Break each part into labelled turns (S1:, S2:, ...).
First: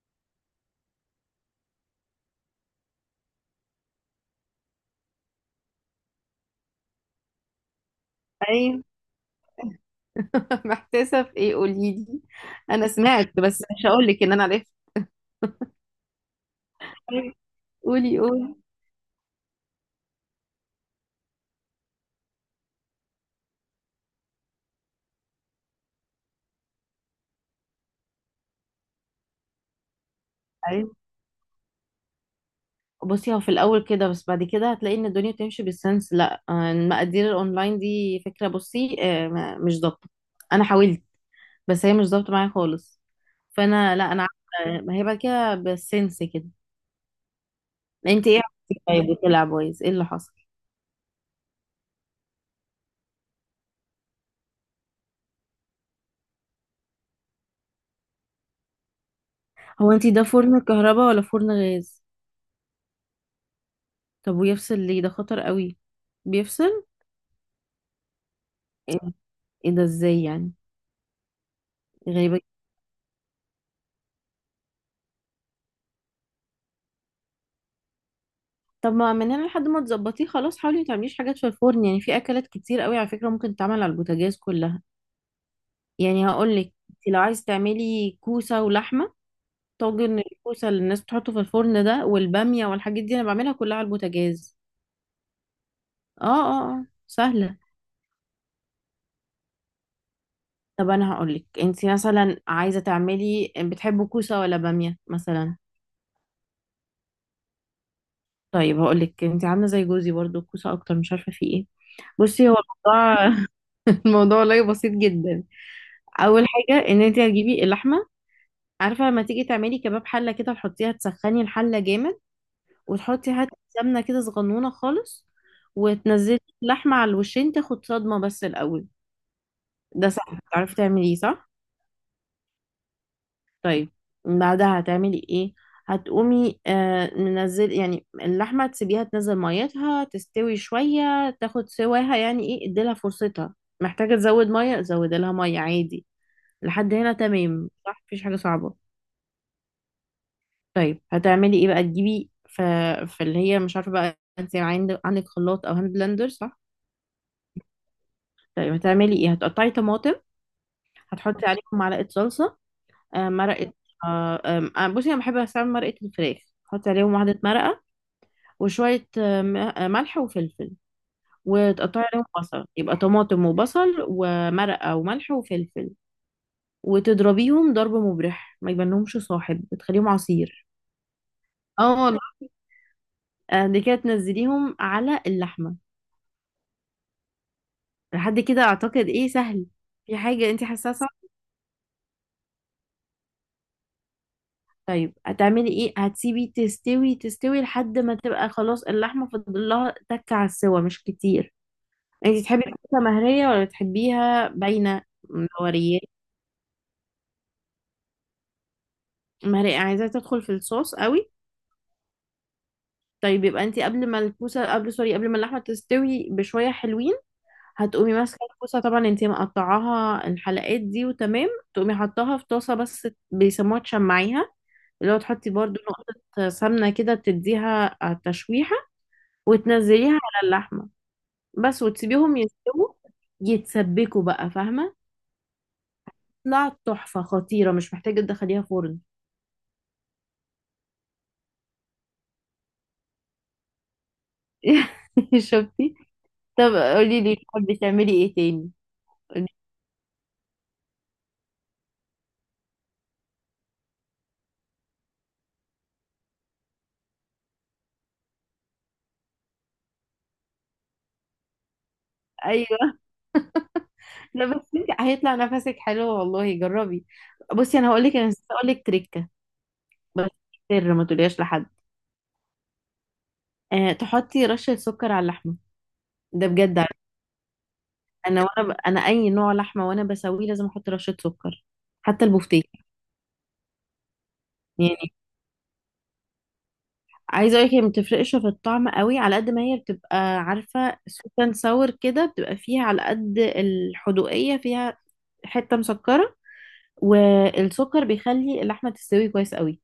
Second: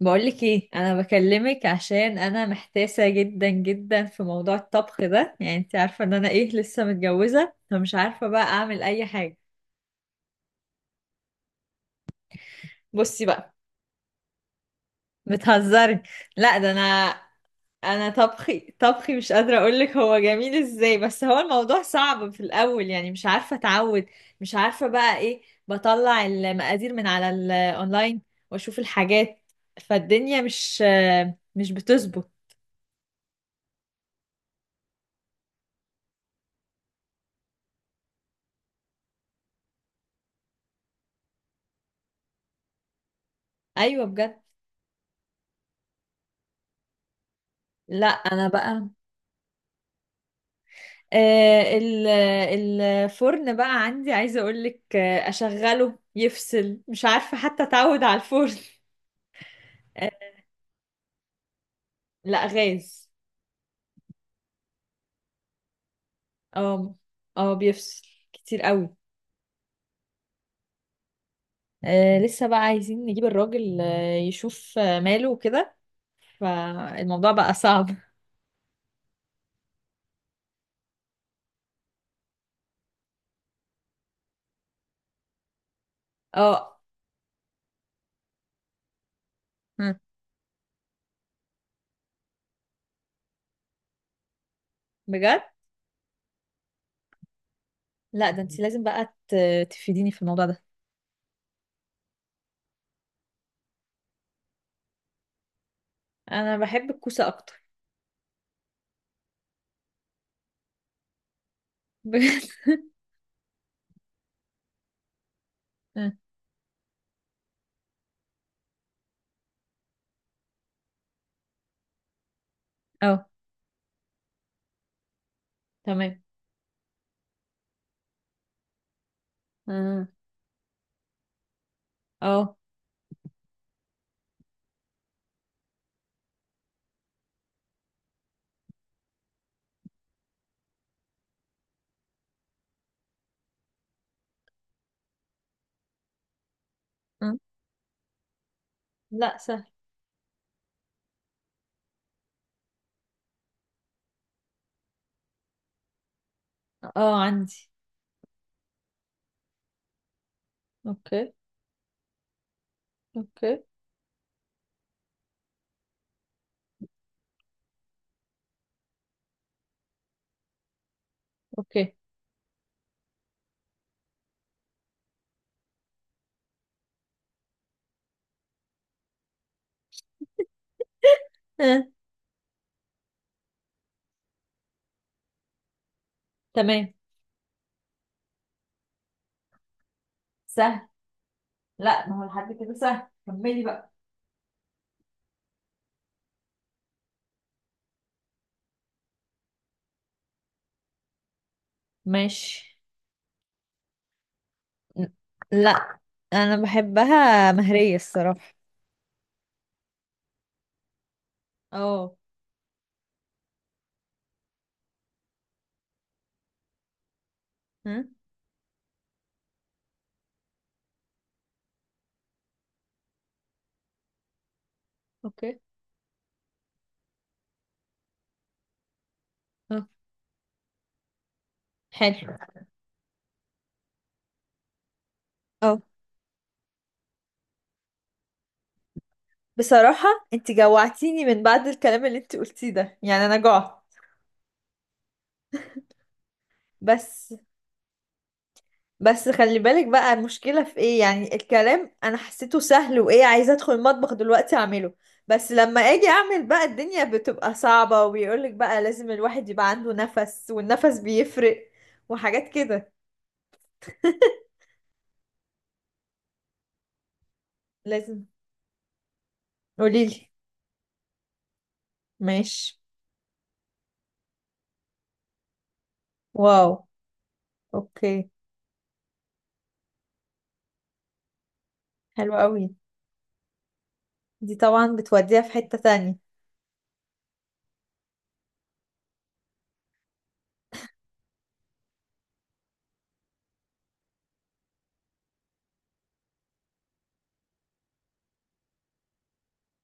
S1: بقولك ايه؟ انا بكلمك عشان انا محتاسه جدا جدا في موضوع الطبخ ده. يعني انت عارفه ان انا ايه، لسه متجوزه فمش عارفه بقى
S2: ايوه.
S1: اعمل اي حاجه.
S2: محتاسه في ايه؟ قولي لي. انا
S1: بصي
S2: سمعت
S1: بقى.
S2: بس مش هقول لك ان انا عرفت.
S1: بتهزري؟ لا ده انا
S2: طيب،
S1: انا
S2: قولي قولي.
S1: طبخي مش قادره اقولك هو جميل ازاي، بس هو الموضوع صعب في الاول، يعني مش عارفه اتعود. مش عارفه بقى ايه. بطلع المقادير من على الاونلاين واشوف الحاجات، فالدنيا مش
S2: ايوه.
S1: مش بتظبط.
S2: بصي، هو في الاول كده، بس بعد كده هتلاقي ان الدنيا بتمشي بالسنس. لا آه، المقادير الاونلاين دي فكره، بصي آه، مش ضابطه. انا حاولت بس هي مش ضابطه معايا خالص. فانا
S1: ايوه،
S2: لا انا
S1: بجد.
S2: عارفة، ما هي بعد كده بالسنس كده.
S1: لا
S2: انت ايه
S1: انا
S2: عملتي
S1: بقى
S2: طيب وطلع بايظ؟ ايه اللي حصل؟
S1: آه، ال- الفرن بقى عندي عايزة أقولك، أشغله يفصل، مش عارفة حتى أتعود على الفرن.
S2: هو انت
S1: آه،
S2: ده فرن كهرباء ولا فرن غاز؟
S1: لا غاز.
S2: طب ويفصل ليه؟ ده خطر قوي. بيفصل؟
S1: اه. اه بيفصل كتير قوي.
S2: ايه، إيه ده؟ ازاي يعني؟ غريبة.
S1: لسه بقى عايزين نجيب الراجل يشوف ماله وكده. فالموضوع بقى صعب.
S2: طب ما من هنا لحد ما تظبطيه خلاص، حاولي ما تعمليش حاجات في الفرن. يعني في اكلات كتير قوي على فكره ممكن تتعمل على البوتاجاز كلها. يعني هقول لك،
S1: اه.
S2: لو عايز تعملي كوسه ولحمه،
S1: هم،
S2: طاجن الكوسه اللي الناس بتحطه في الفرن ده، والباميه والحاجات دي، انا بعملها كلها على البوتاجاز.
S1: بجد.
S2: اه اه اه، سهله.
S1: لا، ده انت لازم بقى تفيديني في الموضوع ده.
S2: طب انا هقول لك، انت مثلا عايزه تعملي بتحبوا كوسه ولا باميه مثلا؟
S1: انا بحب الكوسة اكتر.
S2: طيب هقول لك، انت عامله زي جوزي برضو، الكوسه اكتر، مش عارفه في ايه. بصي،
S1: بجد.
S2: هو الموضوع، الموضوع والله بسيط جدا. اول حاجه، ان انت هتجيبي اللحمه. عارفه لما تيجي تعملي كباب حله كده، تحطيها، تسخني الحله جامد،
S1: اه.
S2: وتحطي حته سمنه كده صغنونه خالص،
S1: تمام.
S2: وتنزلي اللحمه على الوشين تاخد صدمه بس الاول.
S1: مم.
S2: ده سهل، تعرفي تعمليه صح؟
S1: اه.
S2: طيب، بعدها هتعملي ايه؟ هتقومي منزل يعني اللحمه، تسيبيها تنزل ميتها، تستوي شويه، تاخد سواها، يعني ايه، اديلها فرصتها. محتاجه تزود ميه، زودي لها ميه عادي. لحد هنا
S1: مم.
S2: تمام صح؟ مفيش حاجه صعبه.
S1: لا، سهل.
S2: طيب هتعملي ايه بقى؟ تجيبي فاللي هي مش عارفه بقى، عندك خلاط او هاند بلندر صح؟
S1: اه، عندي.
S2: طيب هتعملي ايه؟ هتقطعي طماطم،
S1: اوكي.
S2: هتحطي عليهم معلقه صلصه،
S1: اوكي.
S2: مرقه. آه، آم، آه، بصي انا بحب استعمل مرقه الفراخ. تحطي عليهم واحده مرقه، وشويه ملح وفلفل،
S1: اوكي.
S2: وتقطعي عليهم بصل. يبقى طماطم وبصل ومرقه وملح وفلفل، وتضربيهم ضرب مبرح ما يبانلهمش صاحب، بتخليهم عصير.
S1: آه.
S2: اه والله. دي كده تنزليهم على اللحمه.
S1: تمام.
S2: لحد كده اعتقد ايه، سهل. في حاجة انت
S1: سهل.
S2: حاساها صعبة؟
S1: لا، ما هو لحد كده سهل، كملي بقى.
S2: طيب هتعملي ايه؟ هتسيبي تستوي لحد ما تبقى خلاص اللحمة فاضل لها تكة على السوا مش كتير. انت تحبي
S1: ماشي.
S2: الكوسة مهرية ولا تحبيها باينة؟
S1: ن- لا،
S2: مورية؟
S1: انا بحبها مهرية الصراحة.
S2: مهرية، عايزاها تدخل في الصوص قوي.
S1: اه.
S2: طيب، يبقى انت قبل ما اللحمة تستوي بشوية حلوين،
S1: ها.
S2: هتقومي ماسكه الكوسه، طبعا انتي مقطعاها الحلقات دي وتمام، تقومي حطاها في طاسه، بس بيسموها تشمعيها، اللي هو تحطي
S1: اوكي.
S2: برضو نقطه سمنه كده تديها على التشويحه،
S1: اه.
S2: وتنزليها على اللحمه بس،
S1: حلو.
S2: وتسيبيهم يستووا، يتسبكوا بقى، فاهمه؟
S1: اه.
S2: طلعت تحفه خطيره، مش محتاجه تدخليها فرن.
S1: بصراحة، انت جوعتيني من بعد الكلام اللي انت قلتيه ده، يعني انا جوعت.
S2: شفتي؟ طب قولي
S1: بس
S2: لي، بتعملي ايه تاني؟
S1: بس
S2: قولي-
S1: خلي بالك بقى، المشكلة في ايه؟ يعني الكلام انا حسيته سهل، وايه، عايزة ادخل المطبخ دلوقتي اعمله. بس لما اجي اعمل بقى الدنيا بتبقى صعبة، وبيقولك بقى لازم الواحد يبقى عنده نفس، والنفس بيفرق. وحاجات كده.
S2: ايوه. لا بس انت هيطلع نفسك حلو والله، جربي. بصي، انا هقول لك
S1: لازم.
S2: انا هقول لك تريك،
S1: قوليلي.
S2: بس سر ما تقوليهاش لحد.
S1: ماشي.
S2: آه، تحطي رشة سكر على اللحمة. ده
S1: واو.
S2: بجد عادي.
S1: اوكي.
S2: انا انا اي نوع لحمة وانا بسويه لازم احط رشة سكر، حتى
S1: حلو قوي.
S2: البوفتيك.
S1: دي طبعا
S2: يعني
S1: بتوديها في حتة تانية.
S2: عايزة اقولك، هي ما بتفرقش في الطعم قوي، على قد ما هي بتبقى، عارفة، سويت اند ساور كده، بتبقى فيها على قد الحدوقية فيها، حتة مسكرة، والسكر بيخلي اللحمة تستوي كويس قوي.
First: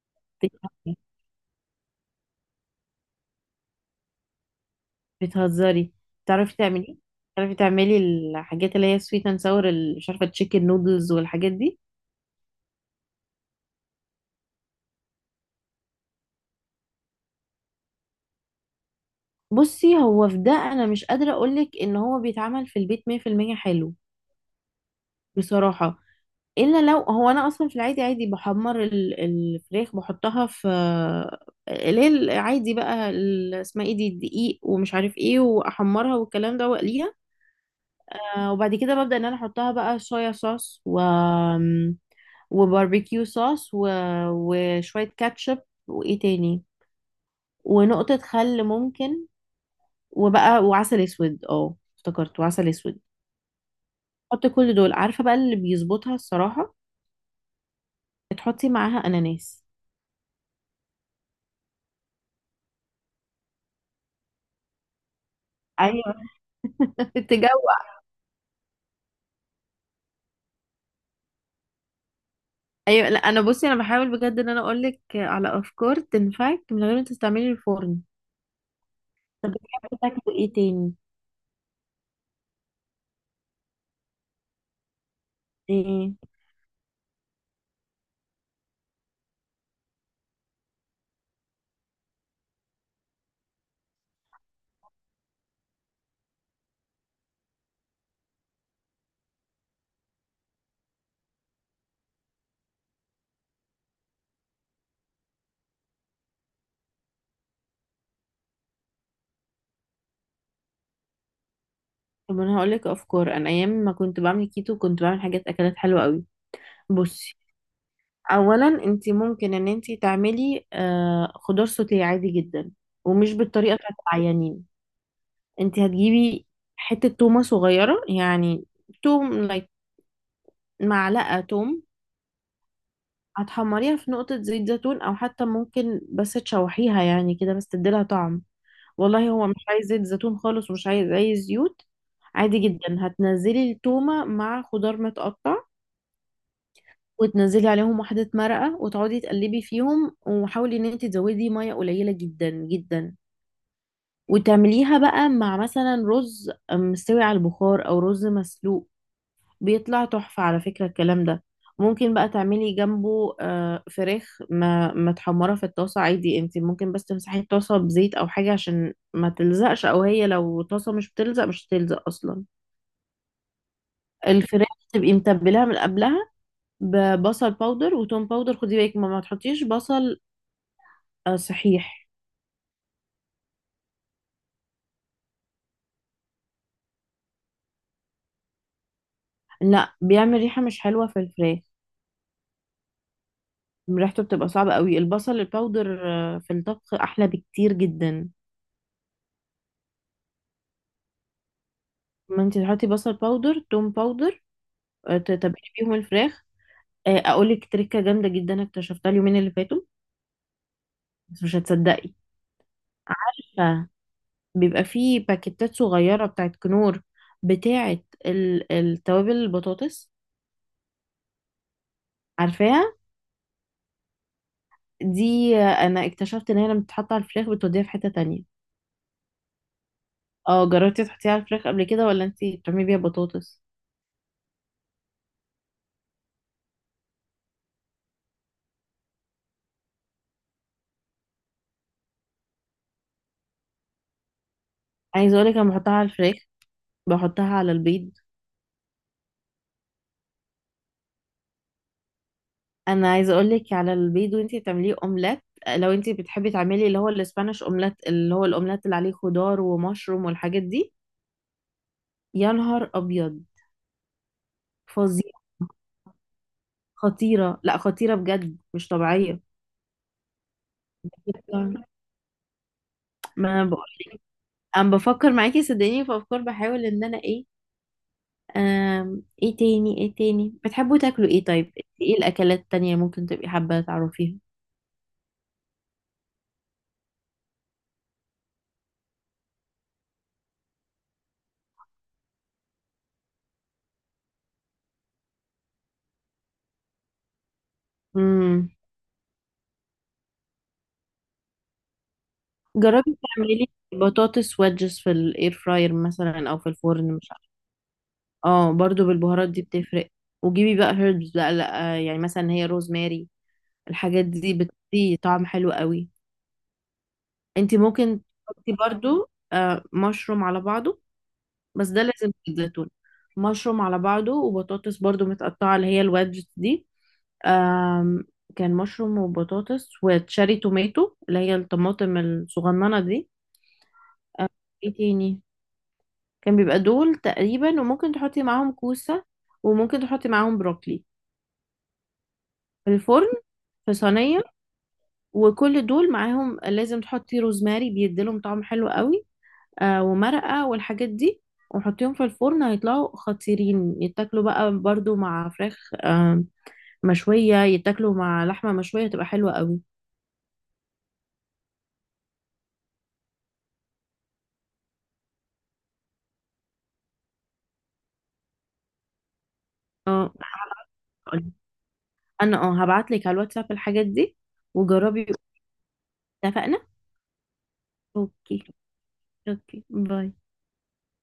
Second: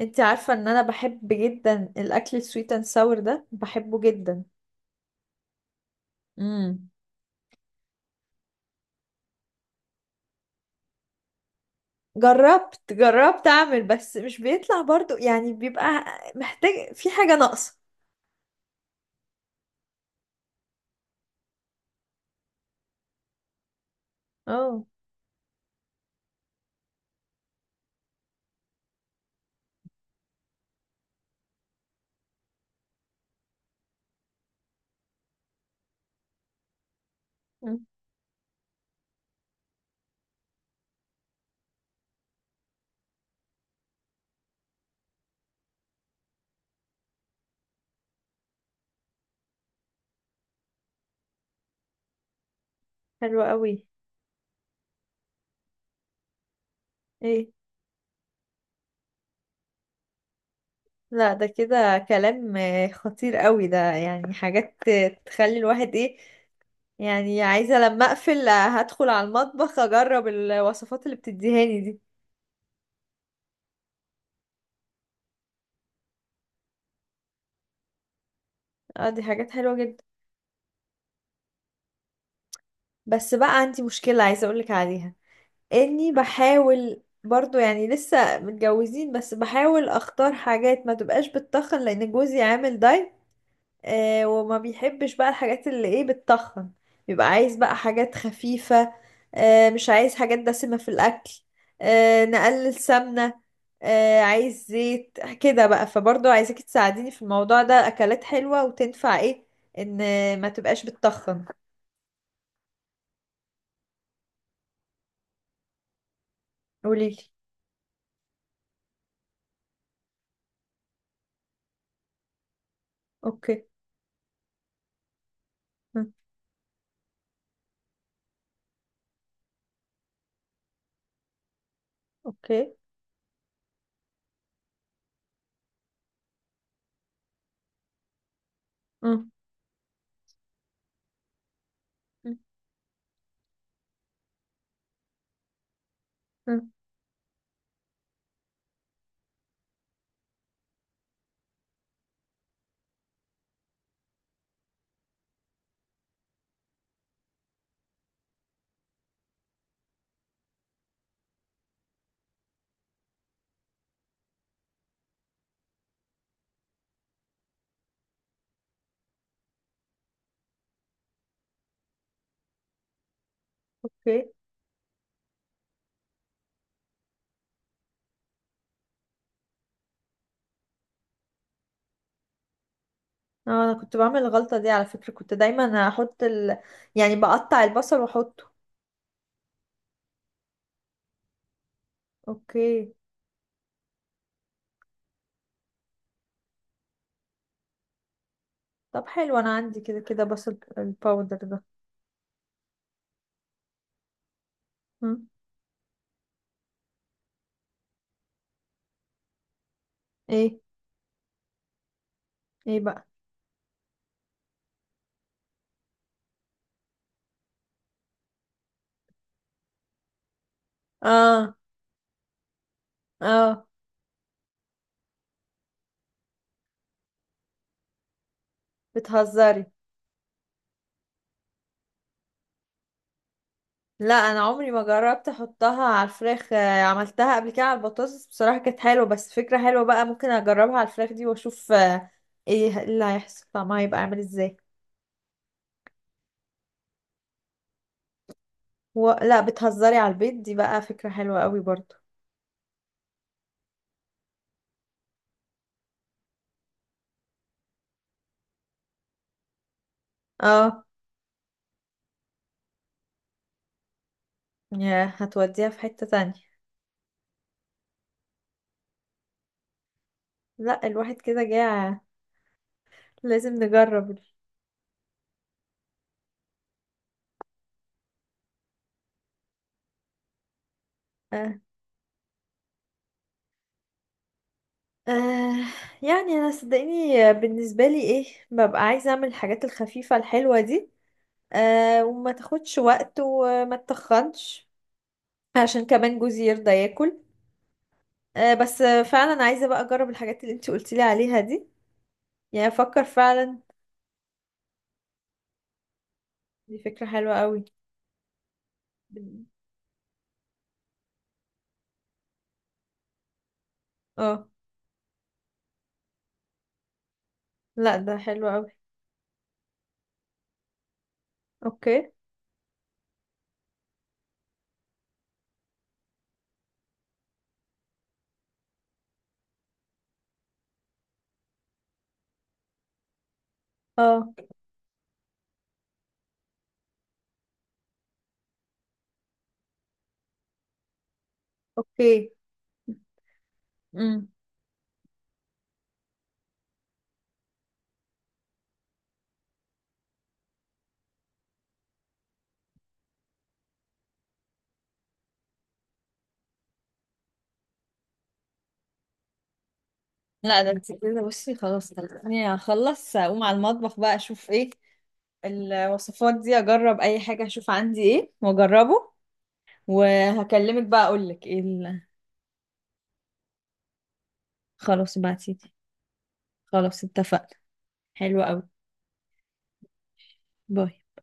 S1: انت عارفة ان انا بحب جدا الاكل السويت اند ساور ده، بحبه جدا.
S2: بتهزري؟ بتعرفي
S1: امم
S2: تعملي؟ بتعرفي تعملي الحاجات اللي هي سويت اند ساور، مش عارفة، تشيكن نودلز والحاجات دي؟
S1: جربت اعمل، بس مش بيطلع برضو، يعني بيبقى محتاج، في حاجة ناقصة.
S2: بصي، هو في ده انا مش قادره اقولك ان هو بيتعمل في البيت 100% حلو،
S1: اه.
S2: بصراحه. الا لو هو، انا اصلا في العادي، عادي بحمر الفراخ، بحطها في اللي هي العادي بقى، اسمها ايه دي، الدقيق ومش عارف ايه، واحمرها والكلام ده واقليها.
S1: مم.
S2: وبعد كده ببدا ان انا احطها بقى صويا صوص، و وباربيكيو صوص و... وشويه كاتشب، وايه تاني، ونقطه خل ممكن، وبقى وعسل اسود، اه افتكرت، وعسل اسود.
S1: حلو قوي.
S2: حطي كل دول، عارفه بقى اللي بيظبطها الصراحه،
S1: ايه.
S2: تحطي معاها اناناس.
S1: لا ده كده كلام خطير قوي، ده يعني حاجات تخلي الواحد
S2: ايوه.
S1: ايه؟ يعني
S2: تجوع.
S1: عايزة لما اقفل هدخل على المطبخ اجرب الوصفات اللي بتديهاني دي.
S2: ايوه. لا انا بصي انا بحاول بجد ان انا اقول لك على افكار تنفعك من غير ما تستعملي الفرن.
S1: اه، دي حاجات
S2: طب
S1: حلوة
S2: بتحبي
S1: جدا.
S2: تاكلي ايه تاني؟
S1: بس بقى عندي مشكلة عايزة اقولك عليها. اني
S2: ايه؟
S1: بحاول برضو يعني لسه متجوزين، بس بحاول اختار حاجات ما تبقاش بتتخن لان جوزي عامل دايت. وما بيحبش بقى الحاجات اللي ايه بتتخن. بيبقى عايز بقى حاجات خفيفة. مش عايز حاجات دسمة في الاكل. نقلل سمنة. عايز زيت كده بقى، فبرضو عايزاكي تساعديني في الموضوع ده، اكلات حلوة وتنفع ايه، ان ما تبقاش بتتخن.
S2: طب انا هقول لك افكار، انا ايام ما كنت بعمل كيتو كنت بعمل حاجات اكلات حلوه قوي.
S1: قوليلي.
S2: بصي، اولا انت ممكن ان انت تعملي آه خضار سوتيه عادي جدا، ومش
S1: اوكي.
S2: بالطريقه بتاعت العيانين. انت
S1: م.
S2: هتجيبي حته تومه صغيره يعني، توم like، معلقة توم.
S1: اوكي.
S2: هتحمريها في نقطة زيت زيتون، أو حتى ممكن بس تشوحيها يعني كده بس تديلها طعم. والله
S1: م.
S2: هو مش عايز زيت زيتون خالص ومش عايز أي زيوت.
S1: م.
S2: عادي جدا، هتنزلي التومة مع خضار متقطع،
S1: م.
S2: وتنزلي عليهم واحدة مرقة، وتقعدي تقلبي فيهم، وحاولي ان انت تزودي مية قليلة جدا جدا، وتعمليها بقى مع مثلا رز مستوي على البخار او رز مسلوق. بيطلع تحفة على فكرة الكلام ده. ممكن بقى تعملي جنبه فراخ ما متحمرة في الطاسة عادي. انت ممكن بس تمسحي الطاسة بزيت او حاجة عشان ما تلزقش، او هي لو طاسة مش بتلزق مش هتلزق اصلا.
S1: اوكي.
S2: الفراخ تبقي متبلاها من قبلها ببصل باودر وتوم باودر. خدي بالك ما تحطيش بصل. صحيح.
S1: اه، انا كنت بعمل الغلطة دي على فكرة، كنت دايما احط يعني بقطع البصل واحطه.
S2: لا، بيعمل ريحة مش حلوة في الفراخ.
S1: اوكي.
S2: ريحته بتبقى صعبة قوي. البصل الباودر في الطبخ احلى بكتير جدا.
S1: طب حلو، انا عندي كده كده بصل الباودر ده.
S2: ما انت تحطي بصل باودر توم باودر،
S1: هم؟
S2: تتبلي بيهم الفراخ. اقولك تركه جامده جدا اكتشفتها اليومين اللي فاتوا،
S1: ايه.
S2: بس مش هتصدقي.
S1: ايه بقى؟
S2: فبيبقى فيه باكيتات صغيره بتاعت كنور، بتاعت التوابل، البطاطس،
S1: اه،
S2: عارفاها؟
S1: اه.
S2: دي انا اكتشفت ان هي لما بتتحط على الفراخ بتوديها في حته تانية.
S1: بتهزري؟
S2: اه، جربتي تحطيها على الفراخ قبل كده ولا انتي بتعملي بيها بطاطس؟
S1: لا، انا عمري ما جربت احطها على الفراخ، عملتها قبل كده على البطاطس بصراحة كانت حلوة، بس فكرة حلوة بقى ممكن اجربها على الفراخ دي واشوف ايه اللي هيحصل طعمها هيبقى عامل ازاي.
S2: عايزه اقولك انا بحطها على الفراخ، بحطها على البيض.
S1: لا، بتهزري؟ على البيض دي بقى فكرة حلوة قوي برضو.
S2: انا عايزه اقول لك على البيض وانتي بتعمليه اومليت، لو انتي بتحبي تعملي اللي هو الاسبانيش اومليت، اللي هو الاومليت اللي عليه خضار ومشروم والحاجات
S1: اه.
S2: دي، يا نهار ابيض،
S1: يا
S2: فظيع.
S1: هتوديها في حتة تانية.
S2: خطيره، لا خطيره بجد، مش طبيعيه.
S1: لا، الواحد كده جاع،
S2: ما
S1: لازم
S2: انا بقول،
S1: نجرب.
S2: انا بفكر معاكي صدقيني في افكار، بحاول ان انا ايه. ايه تاني، ايه تاني بتحبوا تاكلوا ايه
S1: آه.
S2: طيب؟ ايه الاكلات التانية ممكن تبقي حابه تعرفيها؟
S1: آه. يعني انا صدقيني بالنسبه لي ايه، ببقى عايزه اعمل الحاجات الخفيفه الحلوه دي. وما تاخدش وقت وما تتخنش عشان كمان جوزي يرضى ياكل.
S2: امم،
S1: بس فعلا عايزه بقى اجرب الحاجات اللي انت قلتي لي عليها دي، يعني افكر
S2: جربي
S1: فعلا.
S2: تعملي بطاطس ويدجز في الاير فراير مثلا او في
S1: دي فكره
S2: الفرن. مش،
S1: حلوه قوي.
S2: اه برضو بالبهارات دي بتفرق. وجيبي بقى هيربز بقى، لا يعني مثلا هي روزماري، الحاجات
S1: اه.
S2: دي بتدي طعم حلو قوي. انت
S1: لا ده
S2: ممكن
S1: حلو قوي.
S2: تحطي برضو آه مشروم على بعضه، بس ده
S1: اوكي.
S2: لازم في الزيتون. مشروم على بعضه، وبطاطس برضو متقطعة اللي هي الوادجز دي، آم، كان مشروم وبطاطس وتشاري توماتو اللي هي الطماطم الصغننة دي.
S1: اه.
S2: ايه تاني؟ كان بيبقى دول تقريبا. وممكن تحطي معاهم كوسة، وممكن تحطي معاهم بروكلي،
S1: اوكي.
S2: في الفرن في صينية. وكل دول معاهم لازم تحطي روزماري، بيديلهم طعم حلو قوي. آه، ومرقة والحاجات دي، وحطيهم في الفرن هيطلعوا خطيرين. يتاكلوا بقى برضو مع فراخ آه مشوية، يتاكلوا مع لحمة مشوية، تبقى حلوة قوي.
S1: لا ده انت كده، بصي خلاص خلصني، هخلص اقوم على المطبخ بقى، اشوف ايه الوصفات دي، اجرب اي حاجة، اشوف عندي ايه واجربه.
S2: اه،
S1: وهكلمك بقى
S2: هقولك.
S1: اقولك ايه.
S2: انا اه هبعتلك على الواتساب الحاجات دي،
S1: خلاص
S2: وجربي.
S1: ابعتيلي.
S2: اتفقنا.
S1: خلاص اتفقنا. حلو
S2: اوكي.
S1: قوي.
S2: اوكي، باي.
S1: باي.